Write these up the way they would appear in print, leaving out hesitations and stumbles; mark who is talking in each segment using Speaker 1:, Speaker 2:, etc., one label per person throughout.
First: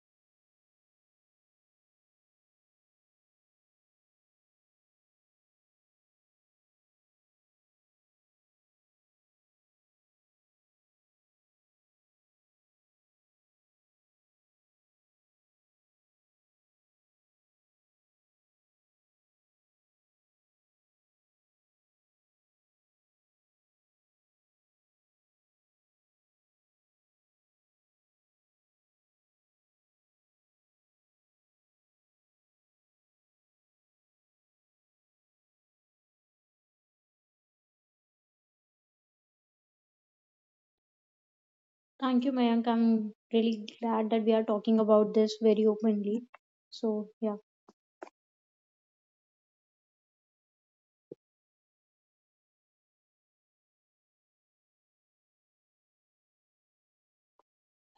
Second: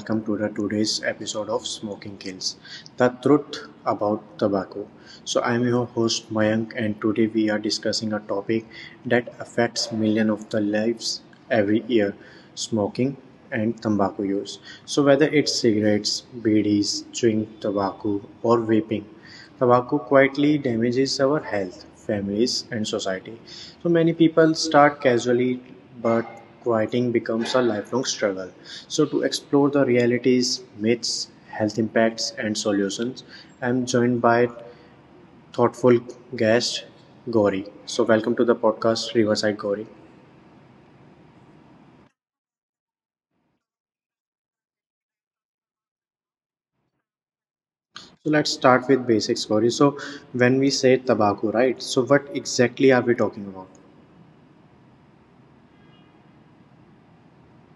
Speaker 1: welcome to the today's episode of Smoking Kills, the truth about tobacco. So I'm your host Mayank, and today we are discussing a topic that affects millions of the lives every year, smoking and tobacco use. So whether it's cigarettes, BDs, chewing tobacco or vaping, tobacco quietly damages our health, families and society. So many people start casually, but quieting becomes a lifelong struggle. So, to explore the realities, myths, health impacts, and solutions, I'm joined by thoughtful guest Gauri. So, welcome to the podcast Riverside Gauri.
Speaker 2: Thank you, Mayank. I'm really glad that we are talking about this very openly. So, yeah,
Speaker 1: So, let's start with basics, Gauri. So, when we say tobacco, right? So, what exactly are we talking about?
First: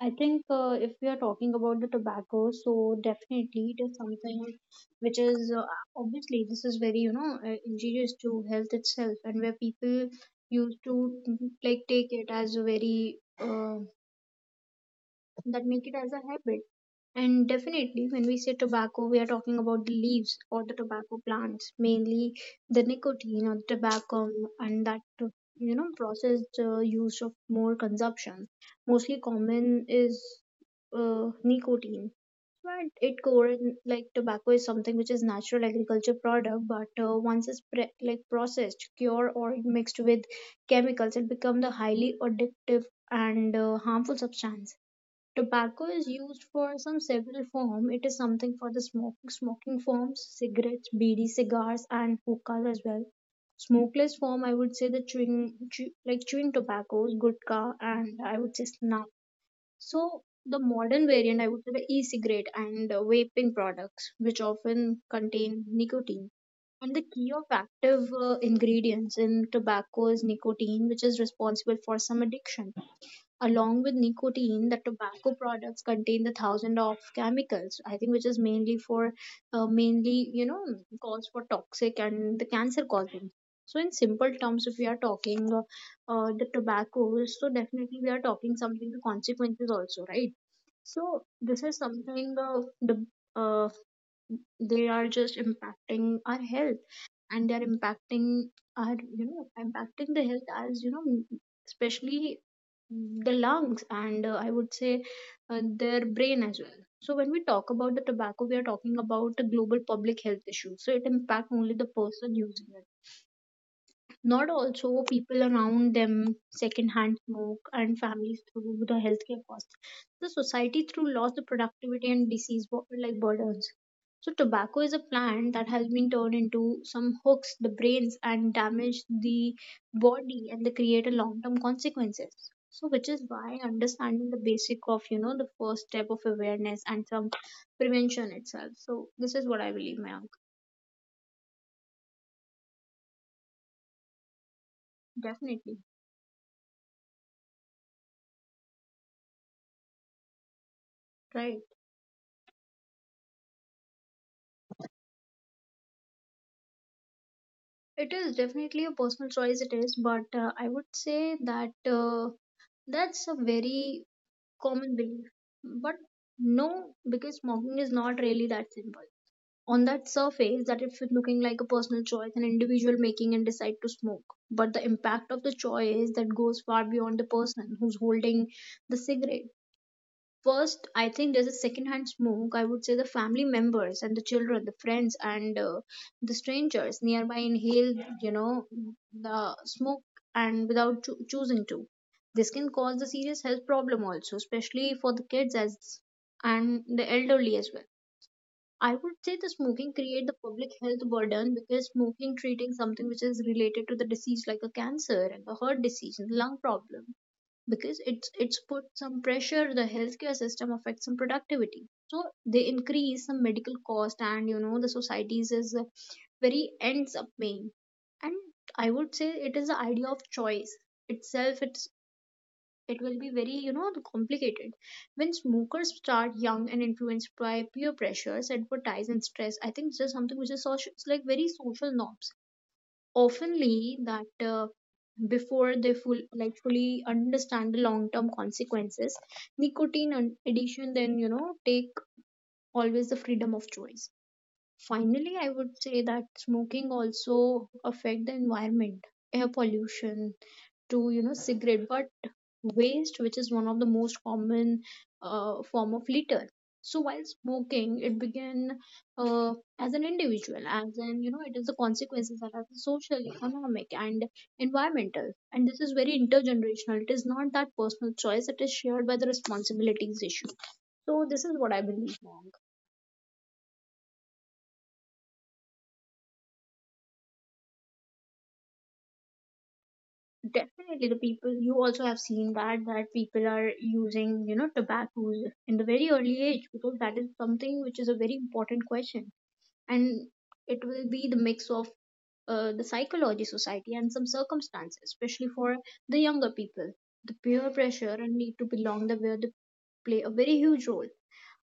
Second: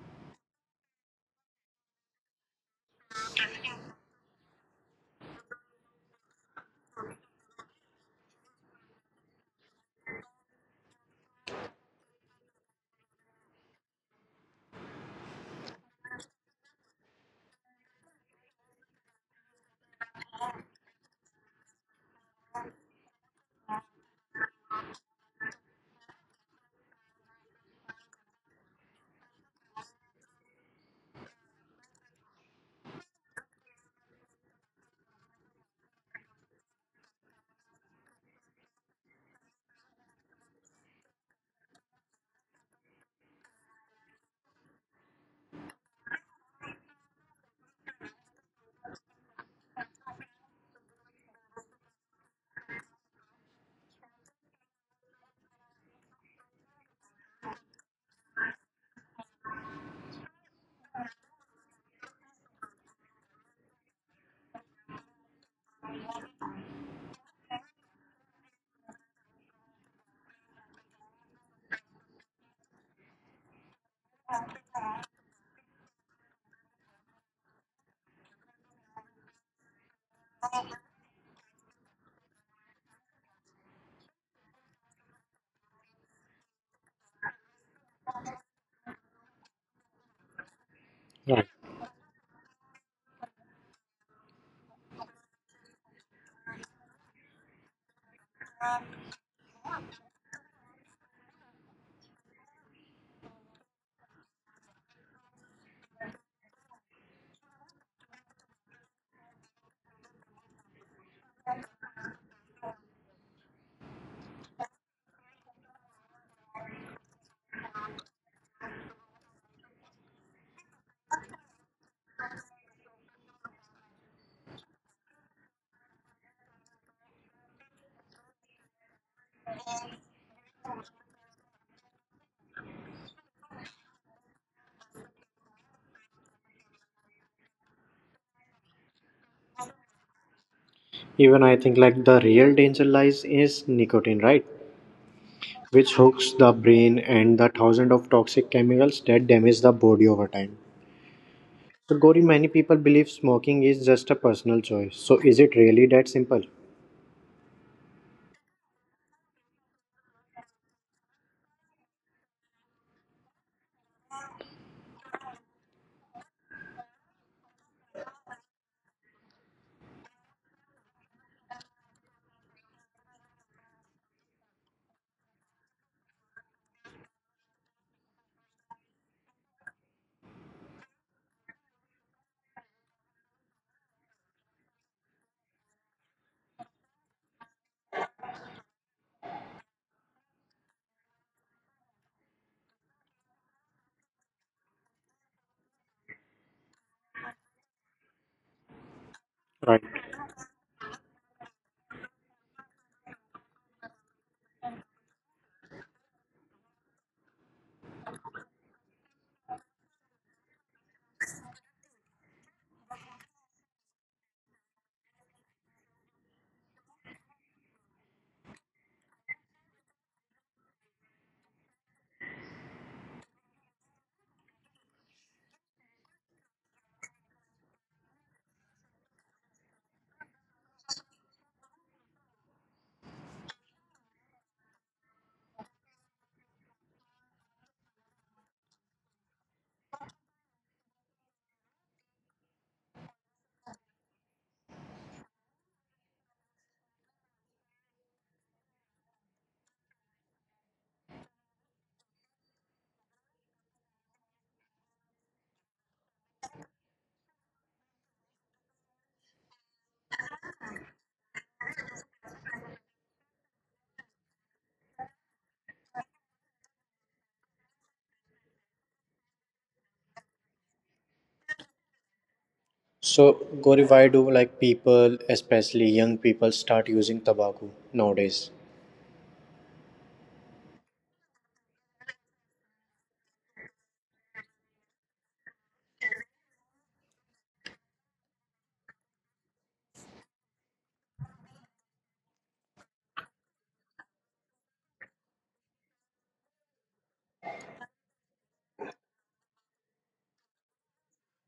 Speaker 2: I think if we are talking about the tobacco, so definitely it is something which is obviously this is very, injurious to health itself, and where people used to like take it as a very that make it as a habit. And definitely, when we say tobacco, we are talking about the leaves or the tobacco plants, mainly the nicotine or the tobacco, and that you know processed use of more consumption. Mostly common is nicotine, but it like tobacco is something which is natural agriculture product, but once it's like processed, cured, or mixed with chemicals, it becomes the highly addictive and harmful substance. Tobacco is used for some several form. It is something for the smoke, smoking forms, cigarettes, bidi, cigars, and hookahs as well. Smokeless form, I would say the like chewing tobaccos, gutka, and I would say snuff. So the modern variant, I would say the e-cigarette and vaping products, which often contain nicotine. And the key of active ingredients in tobacco is nicotine, which is responsible for some addiction. Along with nicotine, the tobacco products contain the thousand of chemicals. I think which is mainly for, mainly you know, cause for toxic and the cancer causing. So in simple terms, if we are talking the tobacco, so definitely we are talking something the consequences also, right? So this is something uh, they are just impacting our health and they're impacting our you know impacting the health as you know especially the lungs and I would say their brain as well. So when we talk about the tobacco, we are talking about the global public health issue. So it impacts only the person using it, not also people around them, secondhand smoke, and families through the healthcare costs. The society through loss of productivity and like burdens. So tobacco is a plant that has been turned into some hooks, the brains, and damage the body, and they create a long-term consequences. So which is why understanding the basic of you know the first step of awareness and some prevention itself. So this is what I believe, Mayank.
Speaker 1: Even I think like the real danger lies is nicotine, right?
Speaker 2: Definitely,
Speaker 1: Which hooks the brain and the thousands of toxic chemicals that damage the body over time.
Speaker 2: right?
Speaker 1: So, Gauri, many people believe smoking is just a personal choice. So, is it really that simple?
Speaker 2: It is definitely a personal choice, it is, but I would say that that's a very common belief. But no, because smoking is not really that simple. On that surface, that if it's looking like a personal choice, an individual making and decide to smoke. But the impact of the choice that goes far beyond the person who's holding the cigarette. First, I think there's a secondhand smoke. I would say the family members and the children, the friends and the strangers nearby inhale, you know, the smoke and without choosing to. This can cause a serious health problem also, especially for the kids as and the elderly as well. I would say the
Speaker 1: Right.
Speaker 2: smoking create the public health burden, because smoking treating something which is related to the disease like a cancer and the heart disease and lung problem, because it's put some pressure the healthcare system affects some productivity, so they increase some medical cost, and you know the societies is very ends up paying, and I would say it is the idea of choice itself. It's it will be very you know complicated when smokers start young and influenced by peer pressures advertise and stress. I think this is something which is social, it's like very social norms oftenly that before they full like fully understand the long term consequences, nicotine and addiction then you know take always the freedom of choice. Finally I would say that smoking also affect the environment, air pollution to you know cigarette but waste, which is one of the most common form of litter. So while smoking, it began uh, as an individual, as in you know, it is the consequences that are social, economic, and environmental. And this is very intergenerational. It is not that personal choice; it is shared by the responsibilities issue. So this is what I believe, Monk.
Speaker 1: So, Gauri, why do like people, especially young people, start using tobacco nowadays?
Speaker 2: Definitely, the people you also have seen that people are using you know tobacco in the very early age, because that is something which is a very important question, and it will be the mix of the psychology society and some circumstances, especially for the younger people the peer pressure and need to belong the where they play a very huge role.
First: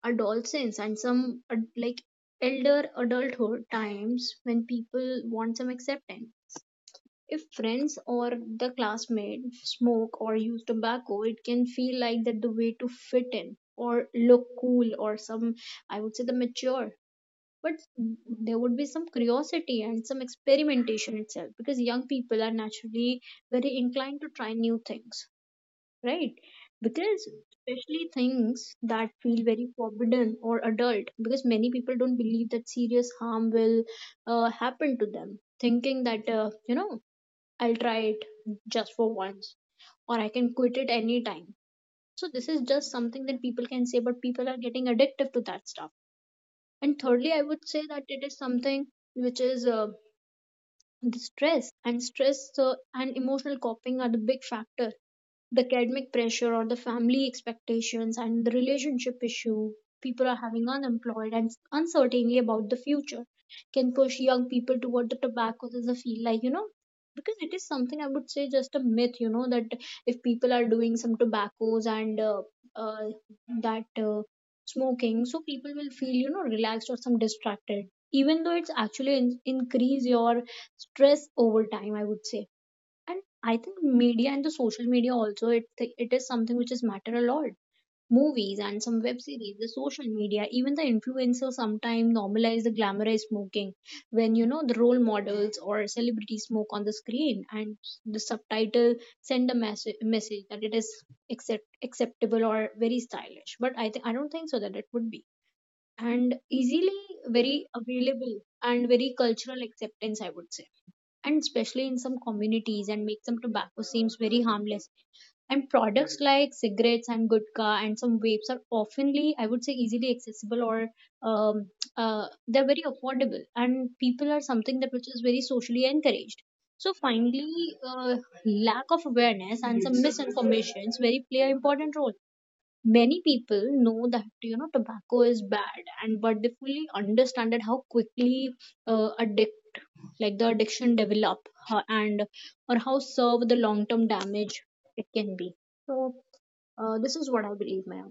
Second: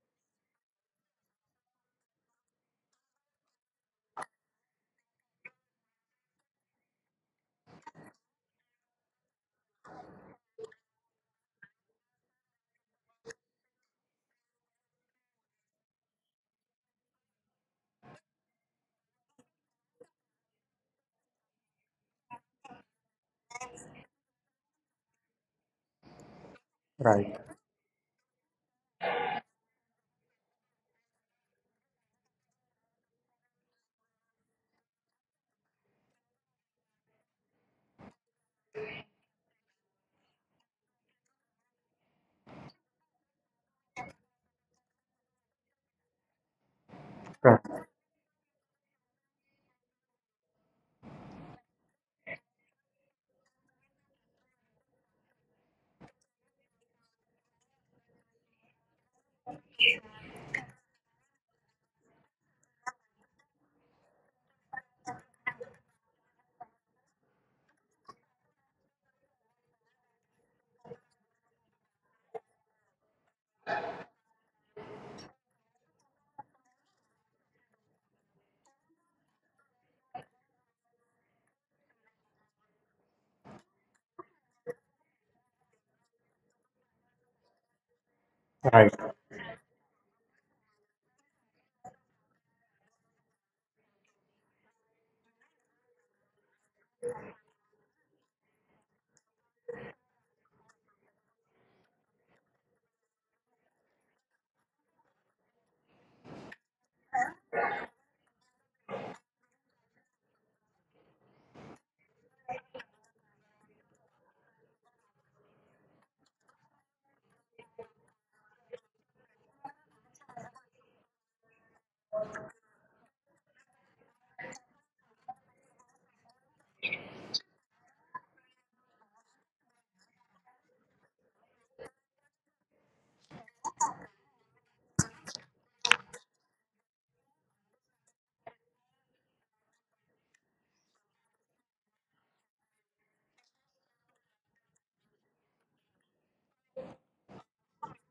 Speaker 2: Adolescence and some like elder adulthood times when people want some acceptance. If friends or the classmate smoke or use tobacco, it can feel like that the way to fit in or look cool or some, I would say, the mature. But there would be some curiosity and some experimentation itself, because young people are naturally very inclined to try new things, right? Because
Speaker 1: Right.
Speaker 2: especially things that feel very forbidden or adult, because many people don't believe that serious harm will happen to them, thinking that you know I'll try it just for once, or I can quit it anytime. So this is just something that people can say, but people are getting addictive to that stuff. And thirdly, I would say that it is something which is the stress and emotional coping are the big factor, the academic pressure or the family expectations and the relationship issue. People are having unemployed and uncertainty about the future can push young people toward the tobacco as a field like you know, because it is something I would say just a myth you know that if people are doing some tobaccos and uh, that smoking, so people will feel you know relaxed or some distracted, even though it's actually increase your stress over time, I would say. And I think media and the social media also, it is something which is matter a lot. Movies and some
Speaker 1: Right.
Speaker 2: web series, the social media, even the influencers sometimes normalize the glamorized smoking. When you know the role models or celebrities smoke on the screen, and the subtitle send a message that it is accept acceptable or very stylish. But I think I don't think so that it would be and easily very available and very cultural acceptance, I would say. And especially in some communities and make some tobacco seems very harmless, and products like cigarettes and gutka and some vapes are oftenly, I would say, easily accessible or um, they're very affordable, and people are something that which is very socially encouraged. So finally, lack of awareness and some misinformations very play an important role. Many people know that you know tobacco is bad and but they fully understand that how quickly addictive like the addiction develop and or how serve the long term damage it can be. So this is what I believe, ma'am.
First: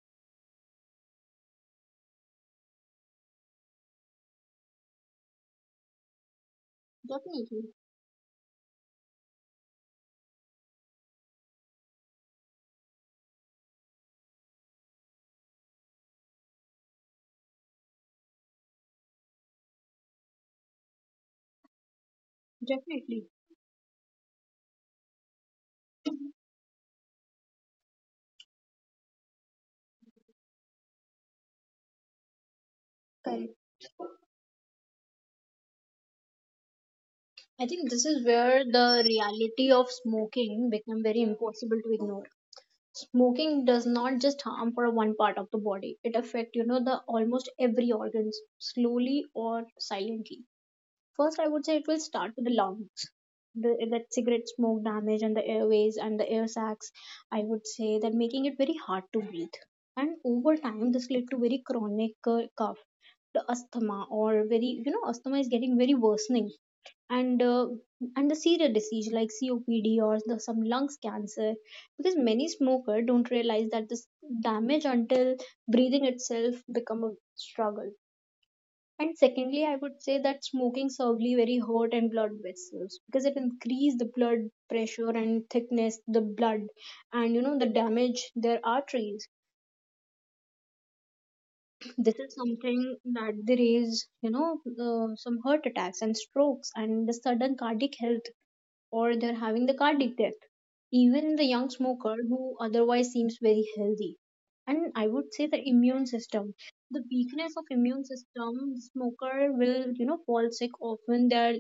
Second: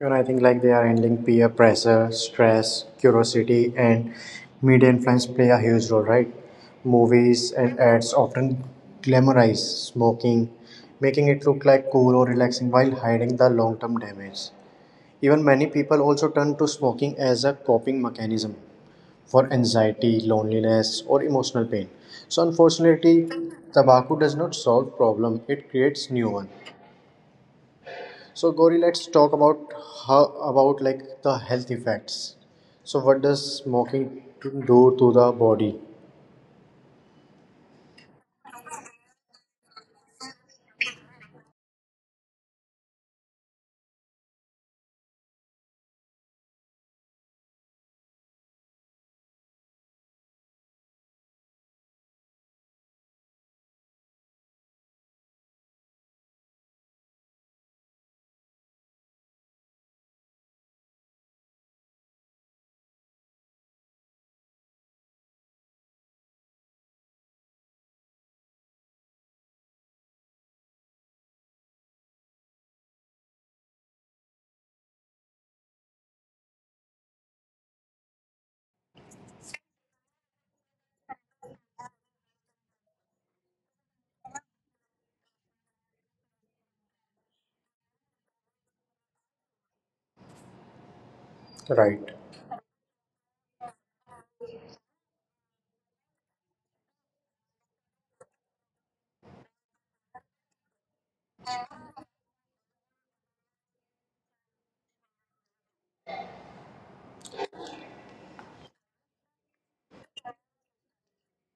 Speaker 1: You know, I think like they are handling peer pressure, stress, curiosity, and media influence play a huge role, right? Movies
Speaker 2: Definitely,
Speaker 1: and ads often glamorize smoking, making it look like cool or relaxing while hiding the long term damage. Even many people also turn to smoking as a coping mechanism for anxiety, loneliness, or emotional pain. So,
Speaker 2: definitely.
Speaker 1: unfortunately, tobacco does not solve problem; it creates new one. So Gauri, let's talk about how about like the health effects. So what does
Speaker 2: Correct.
Speaker 1: smoking do to the body?
Speaker 2: I think this is where the reality of smoking become very impossible to ignore. Smoking does not just harm for one part of the body, it affect you know the almost every organs slowly or silently. First, I would say it will start with the lungs. The, that cigarette smoke damage and the airways and the air sacs, I would say that making it very hard to breathe. And over time, this led to very chronic cough, the asthma, or very you know asthma is getting very worsening, and uh, and the serious disease like COPD or the, some lungs cancer, because many smokers don't realize that this damage until breathing itself become a struggle. And secondly, I would say that smoking severely very hurt and blood vessels, because it increased the blood pressure and thickness, the blood, and you know the damage their arteries.
Speaker 1: Right.
Speaker 2: This is something that there is, some heart attacks and strokes and the sudden cardiac health, or they're having the cardiac death, even in the young smoker who otherwise seems very healthy. And I would say the immune system, the weakness of immune system, the smoker will you know fall sick often. They are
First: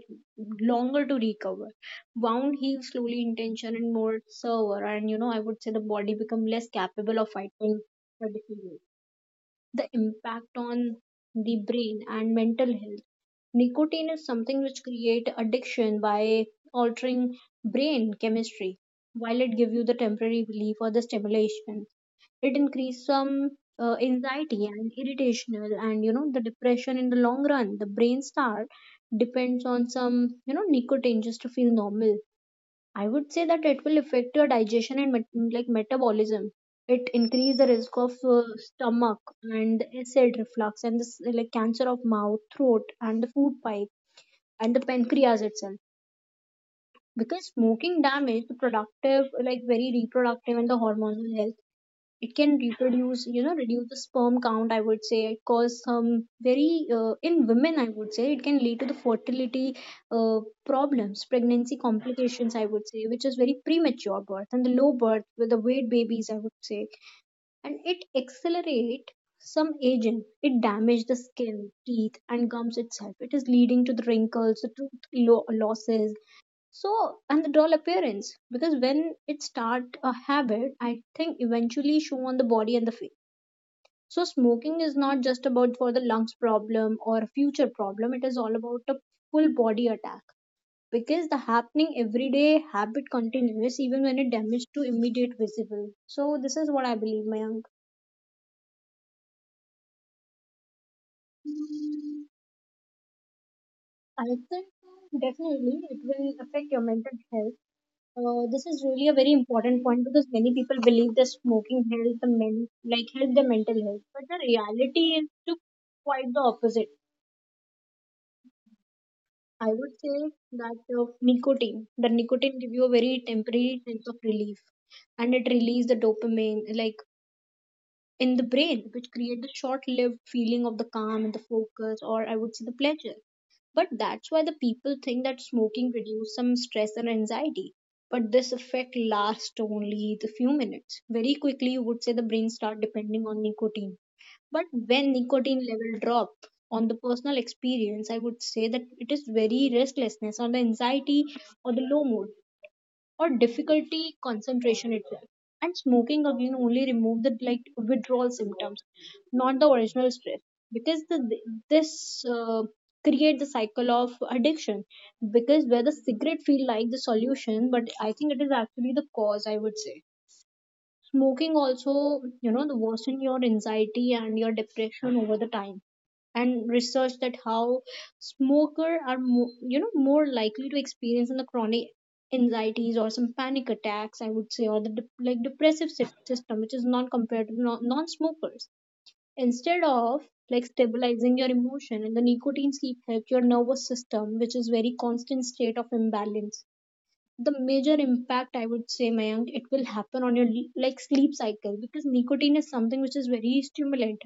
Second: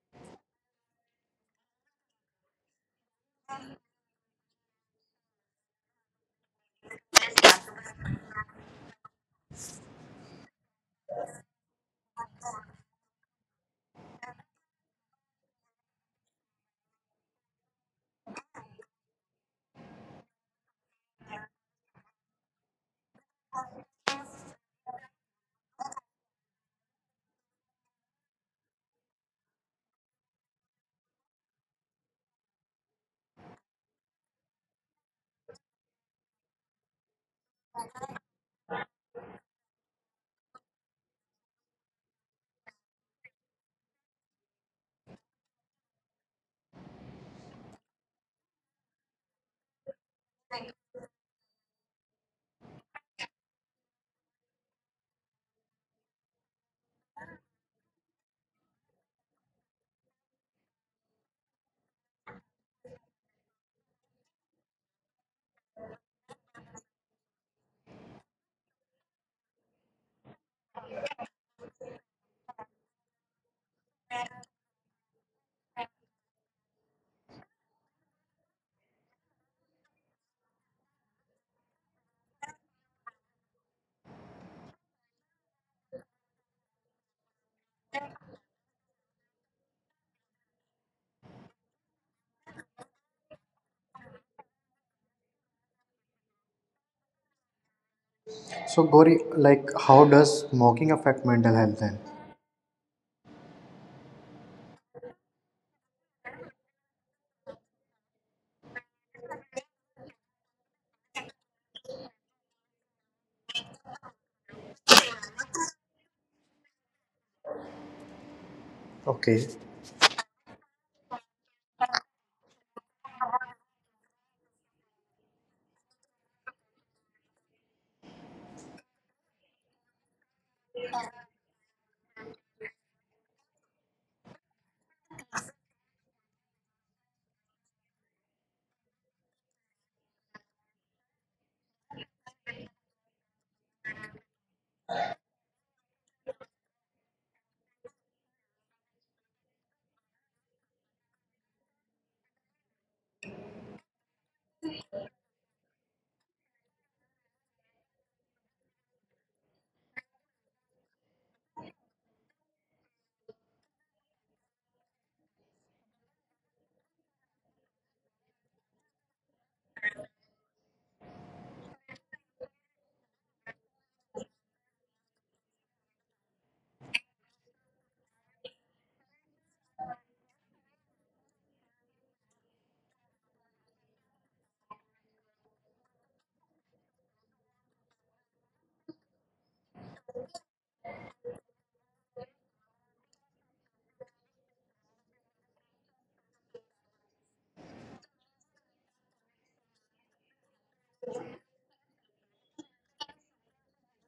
Speaker 2: longer to recover. Wound heals slowly in tension and more severe, and you know I would say the body become less capable of fighting the disease. The impact on the brain and mental health. Nicotine is something which create addiction by altering brain chemistry. While it give you the temporary relief or the stimulation, it increase some anxiety and irritational and you know the depression in the long run. The brain start depends on some you know nicotine just to feel normal. I would say that it will affect your digestion and like metabolism. It increase the risk of stomach and acid reflux and this like cancer of mouth, throat, and the food pipe and the pancreas itself. Because smoking damage the productive, like very reproductive and the hormonal health, it can reproduce reduce the sperm count. I would say it cause some very in women, I would say it can lead to the fertility uh, problems, pregnancy complications, I would say, which is very premature birth and the low birth with the weight babies, I would say. And it accelerate some aging, it damage the skin, teeth and gums itself, it is leading to the wrinkles, the losses. So, and the doll appearance, because when it start a habit, I think eventually show on the body and the face. So smoking is not just about for the lungs problem or a future problem, it is all about a full body attack, because the happening everyday habit continues even when it damage to immediate visible. So this is what I believe, Mayank.
Speaker 1: So Gauri, like how does smoking affect mental health then?
Speaker 2: I think definitely it will affect your mental health. This is really a very important point, because many people believe that smoking helps the men, like help their mental health, but the reality is to quite the opposite.
Speaker 1: Okay.
Speaker 2: I would say that nicotine give you a very temporary sense of relief, and it releases the dopamine, like in the brain, which create the short-lived feeling of the calm and the focus, or I would say the pleasure. But that's why the people think that smoking reduces some stress and anxiety. But this effect lasts only the few minutes. Very quickly, you would say the brain start depending on nicotine. But when nicotine level drop, on the personal experience, I would say that it is very restlessness or the anxiety or the low mood or difficulty concentration itself. And smoking again only remove the like withdrawal symptoms, not the original stress, because the this create the cycle of addiction. Because where the cigarette feel like the solution, but I think it is actually the cause. I would say smoking also the worsen your anxiety and your depression over the time, and research that how smoker are more, more likely to experience in the chronic anxieties or some panic attacks, I would say, or the like system, which is non compared to non-smokers, instead of like stabilizing your emotion, and the nicotine sleep helps your nervous system, which is very constant state of imbalance. The major impact, I would say, Mayank, it will happen on your like sleep cycle, because nicotine is something which is very stimulant.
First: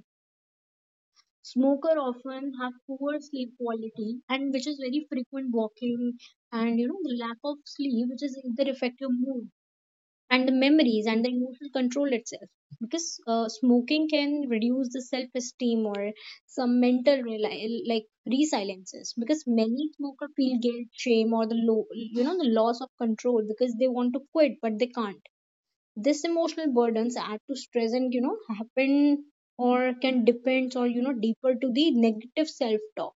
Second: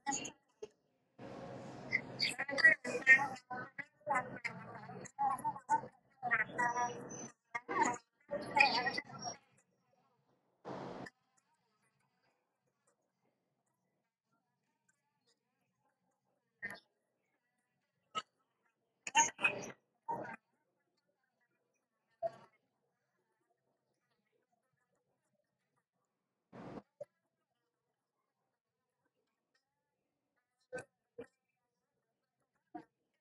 Speaker 2: Smoker often have poor sleep quality and which is very frequent walking, and the lack of sleep which is either affect your mood and the memories and the emotional control itself. Because smoking can reduce the self-esteem or some mental like resiliences, because many smoker feel guilt, shame, or the low, the loss of control, because they want to quit but they can't. This emotional burdens add to stress and happen, or can depend, or deeper to the negative self-talk.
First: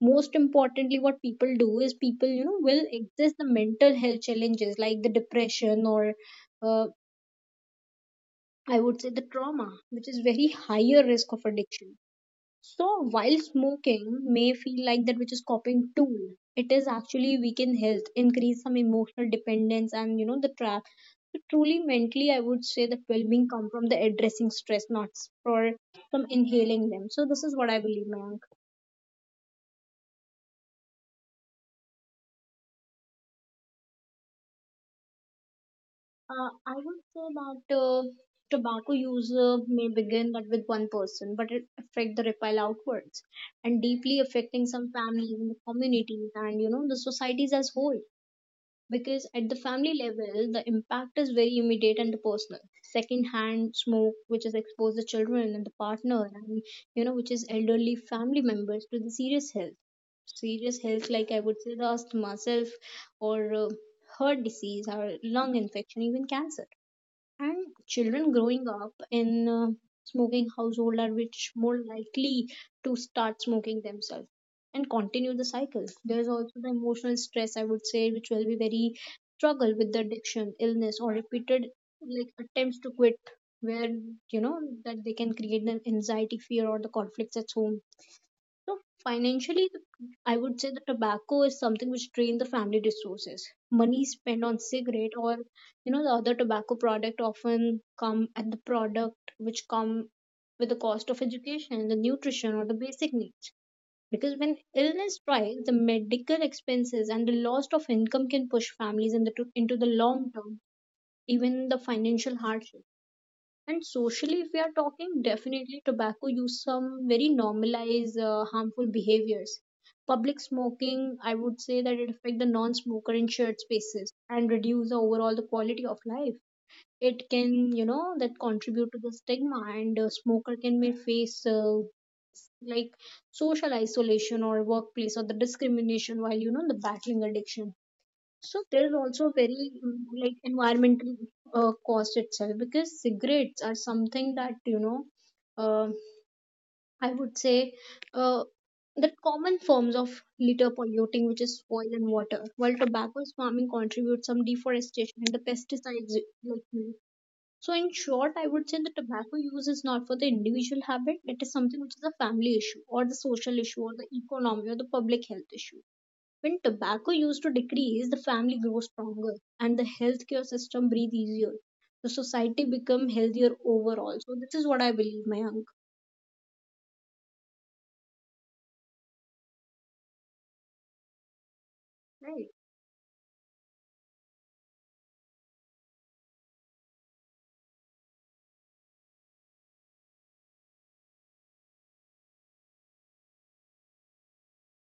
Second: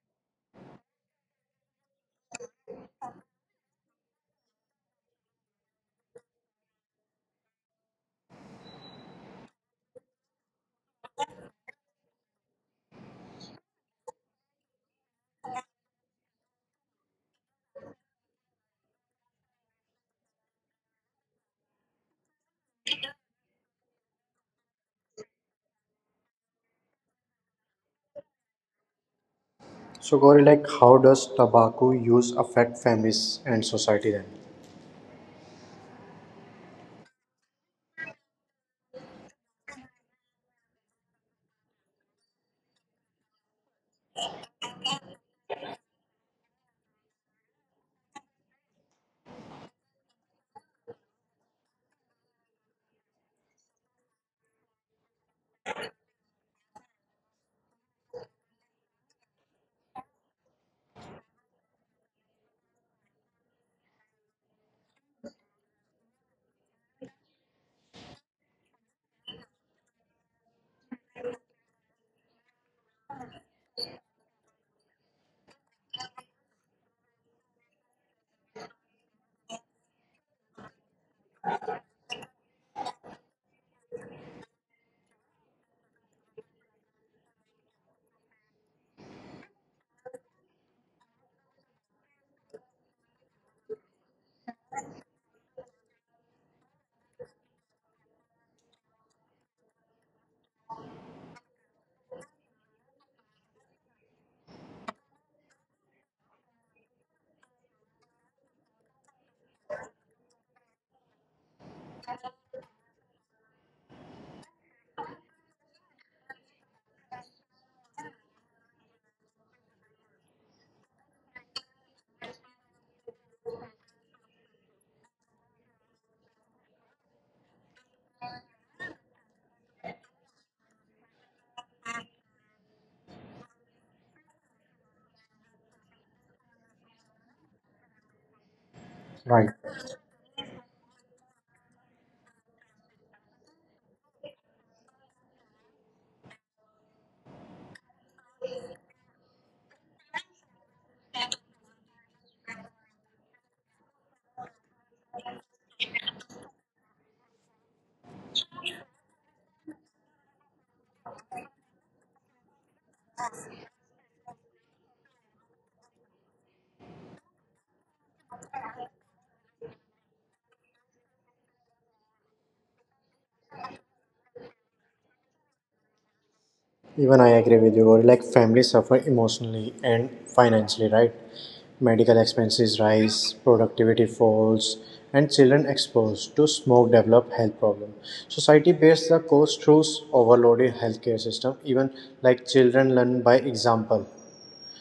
Speaker 2: Most importantly, what people do is people will exist the mental health challenges like the depression or uh, I would say the trauma, which is very higher risk of addiction. So while smoking may feel like that which is coping tool, it is actually weaken health, increase some emotional dependence, and the trap. So truly mentally, I would say that well-being come from the addressing stress, not for from inhaling them. So this is what I believe, man.
Speaker 1: So Gauri, like how does tobacco use affect families and society then?
Speaker 2: I would say that tobacco use may begin that with one person, but it affect the ripple outwards and deeply affecting some families and the communities and the societies as whole. Because at the family level, the impact is very immediate and the personal. Second-hand smoke, which is exposed the children and the partner, and which is elderly family members to the serious health, serious health like, I would say, the asthma self or heart disease or lung infection, even cancer. And children growing up in smoking household are which more likely to start smoking themselves and continue the cycle. There's also the emotional stress, I would say, which will be very struggle with the addiction, illness, or repeated like attempts to quit, where that they can create an anxiety, fear, or the conflicts at home. So financially, I would say the tobacco is something which drains the family resources. Money spent on cigarette or the other tobacco product often come at the product which come with the cost of education, the nutrition or the basic needs. Because when illness strikes, the medical expenses and the loss of income can push families into the long term, even the financial hardship. And socially, if we are talking, definitely tobacco use some very normalized harmful behaviors. Public smoking, I would say that it affect the non-smoker in shared spaces and reduce the overall the quality of life. It can, that contribute to the stigma, and smoker can may face like social isolation or workplace or the discrimination while, the battling addiction. So there's also
Speaker 1: Right.
Speaker 2: very like environmental cost itself, because cigarettes are something that uh, I would say uh, the common forms of litter polluting, which is soil and water, while tobacco's farming contributes some deforestation and the pesticides, like you. So in short, I would say the tobacco use is not for the individual habit; it is something which is a family issue or the social issue or the economy or the public health issue. When tobacco use to decrease, the family grows stronger and the healthcare system breathes easier. The society become healthier overall. So this is what I believe, Mayank.
Speaker 1: Even I agree with you, Gauri. Like families suffer emotionally and financially, right? Medical
Speaker 2: Right.
Speaker 1: expenses rise, productivity falls, and children exposed to smoke develop health problems. Society bears the cost through overloaded healthcare system. Even like children learn by example.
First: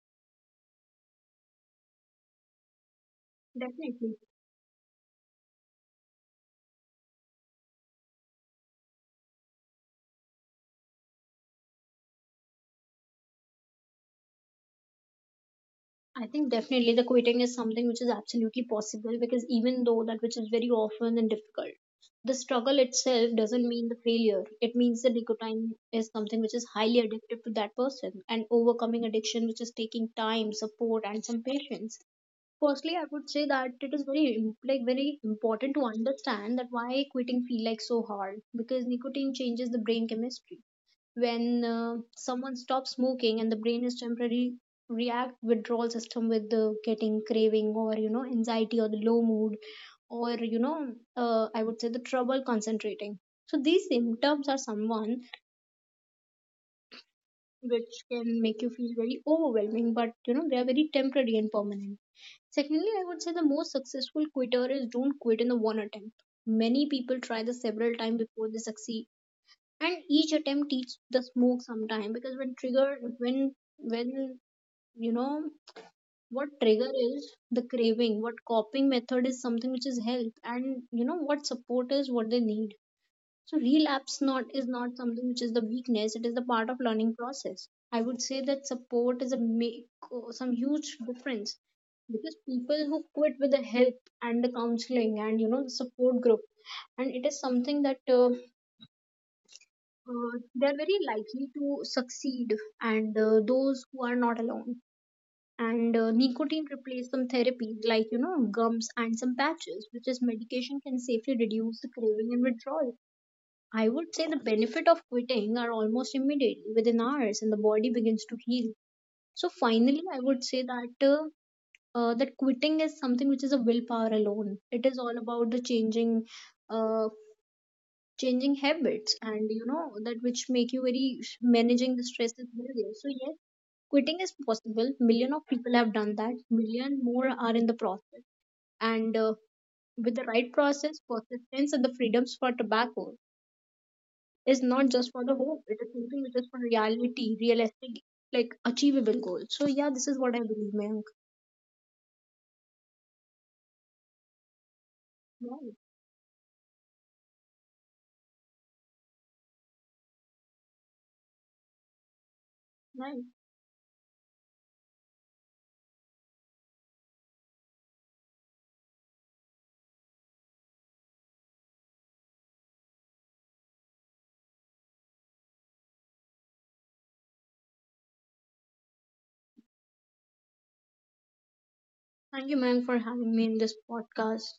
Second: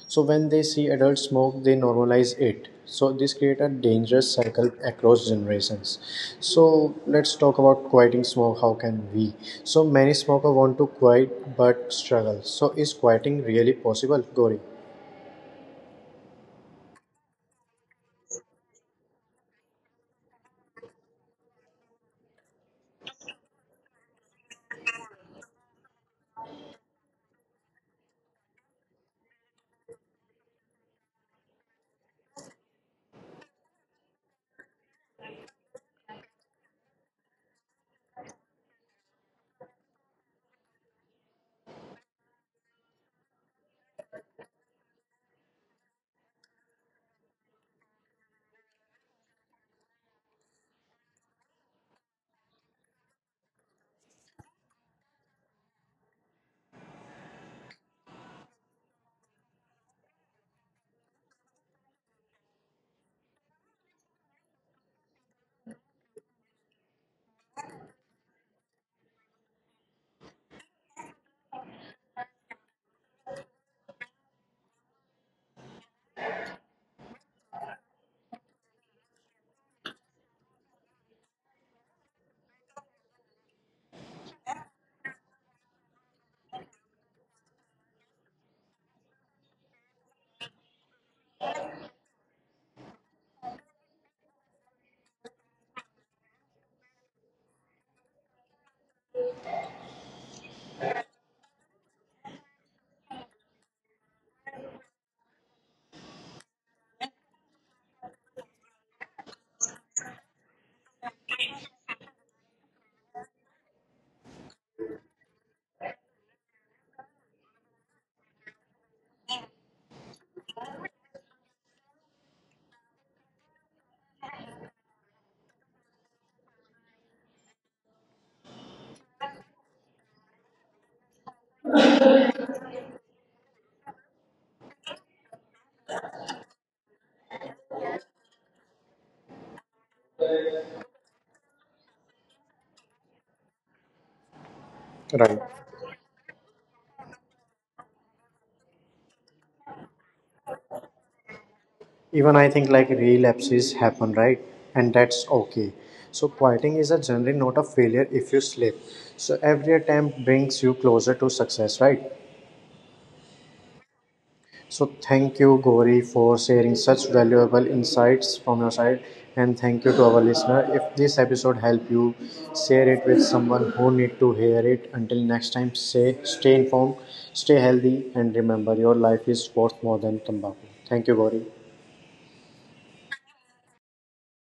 Speaker 1: So when they see adults smoke, they normalize it. So this create a
Speaker 2: Definitely.
Speaker 1: dangerous cycle across generations. So let's talk about quieting smoke. How can we? So many smokers want to quiet but struggle. So is quieting really possible, Gauri?
Speaker 2: I think definitely the quitting is something which is absolutely possible, because even though that which is very often and difficult, the struggle itself doesn't mean the failure. It means the nicotine is something which is highly addictive to that person, and overcoming addiction which is taking time, support and some patience. Firstly, I would say that it is very like very important to understand that why quitting feel like so hard, because nicotine changes the brain chemistry. When someone stops smoking, and the brain is temporarily react withdrawal system with the getting craving or anxiety or the low mood or I would say the trouble concentrating. So these symptoms are someone which can make you feel very overwhelming, but, they are very temporary and permanent. Secondly, I would say the most successful quitter is don't quit in the one attempt. Many people try this several times before they succeed, and each attempt eats the smoke sometime, because when triggered, when you know what trigger is the craving, what coping method is something which is help, and what support is what they need. So relapse not is not something which is the weakness, it is the part of learning process. I would say that support is a make, oh, some huge difference, because people who quit with the help and the counseling and the support group, and it is something that they are very likely to succeed, and those who are not alone. And nicotine replaced some therapies like gums and some patches which is medication can safely reduce the craving and withdrawal. I would say the benefit of quitting are almost immediate, within hours, and the body begins to heal. So finally, I would say that that quitting is something which is a willpower alone. It is all about the changing uh, changing habits, and that which make you very managing the stress is easier. So yes, quitting is possible. Million of people have done that. Million more are in the process, and with the right process, persistence and the freedoms for tobacco is not just for the
Speaker 1: Right.
Speaker 2: hope, it is something which is for reality realistic like achievable goals. So yeah, this is what I believe, Mayank.
Speaker 1: Even I think like relapses happen, right? And that's
Speaker 2: Right.
Speaker 1: okay. So quieting is a journey, not a failure if you slip. So every attempt brings you closer to success, right?
Speaker 2: Right.
Speaker 1: So thank you, Gauri, for sharing such valuable insights from your side, and thank you to our listener. If this episode helped you, share it with someone who need to hear it. Until next time, say stay informed, stay healthy, and remember your life is worth more than tobacco. Thank you, Gauri.
Speaker 2: Thank you, Mayank, for having me in this podcast.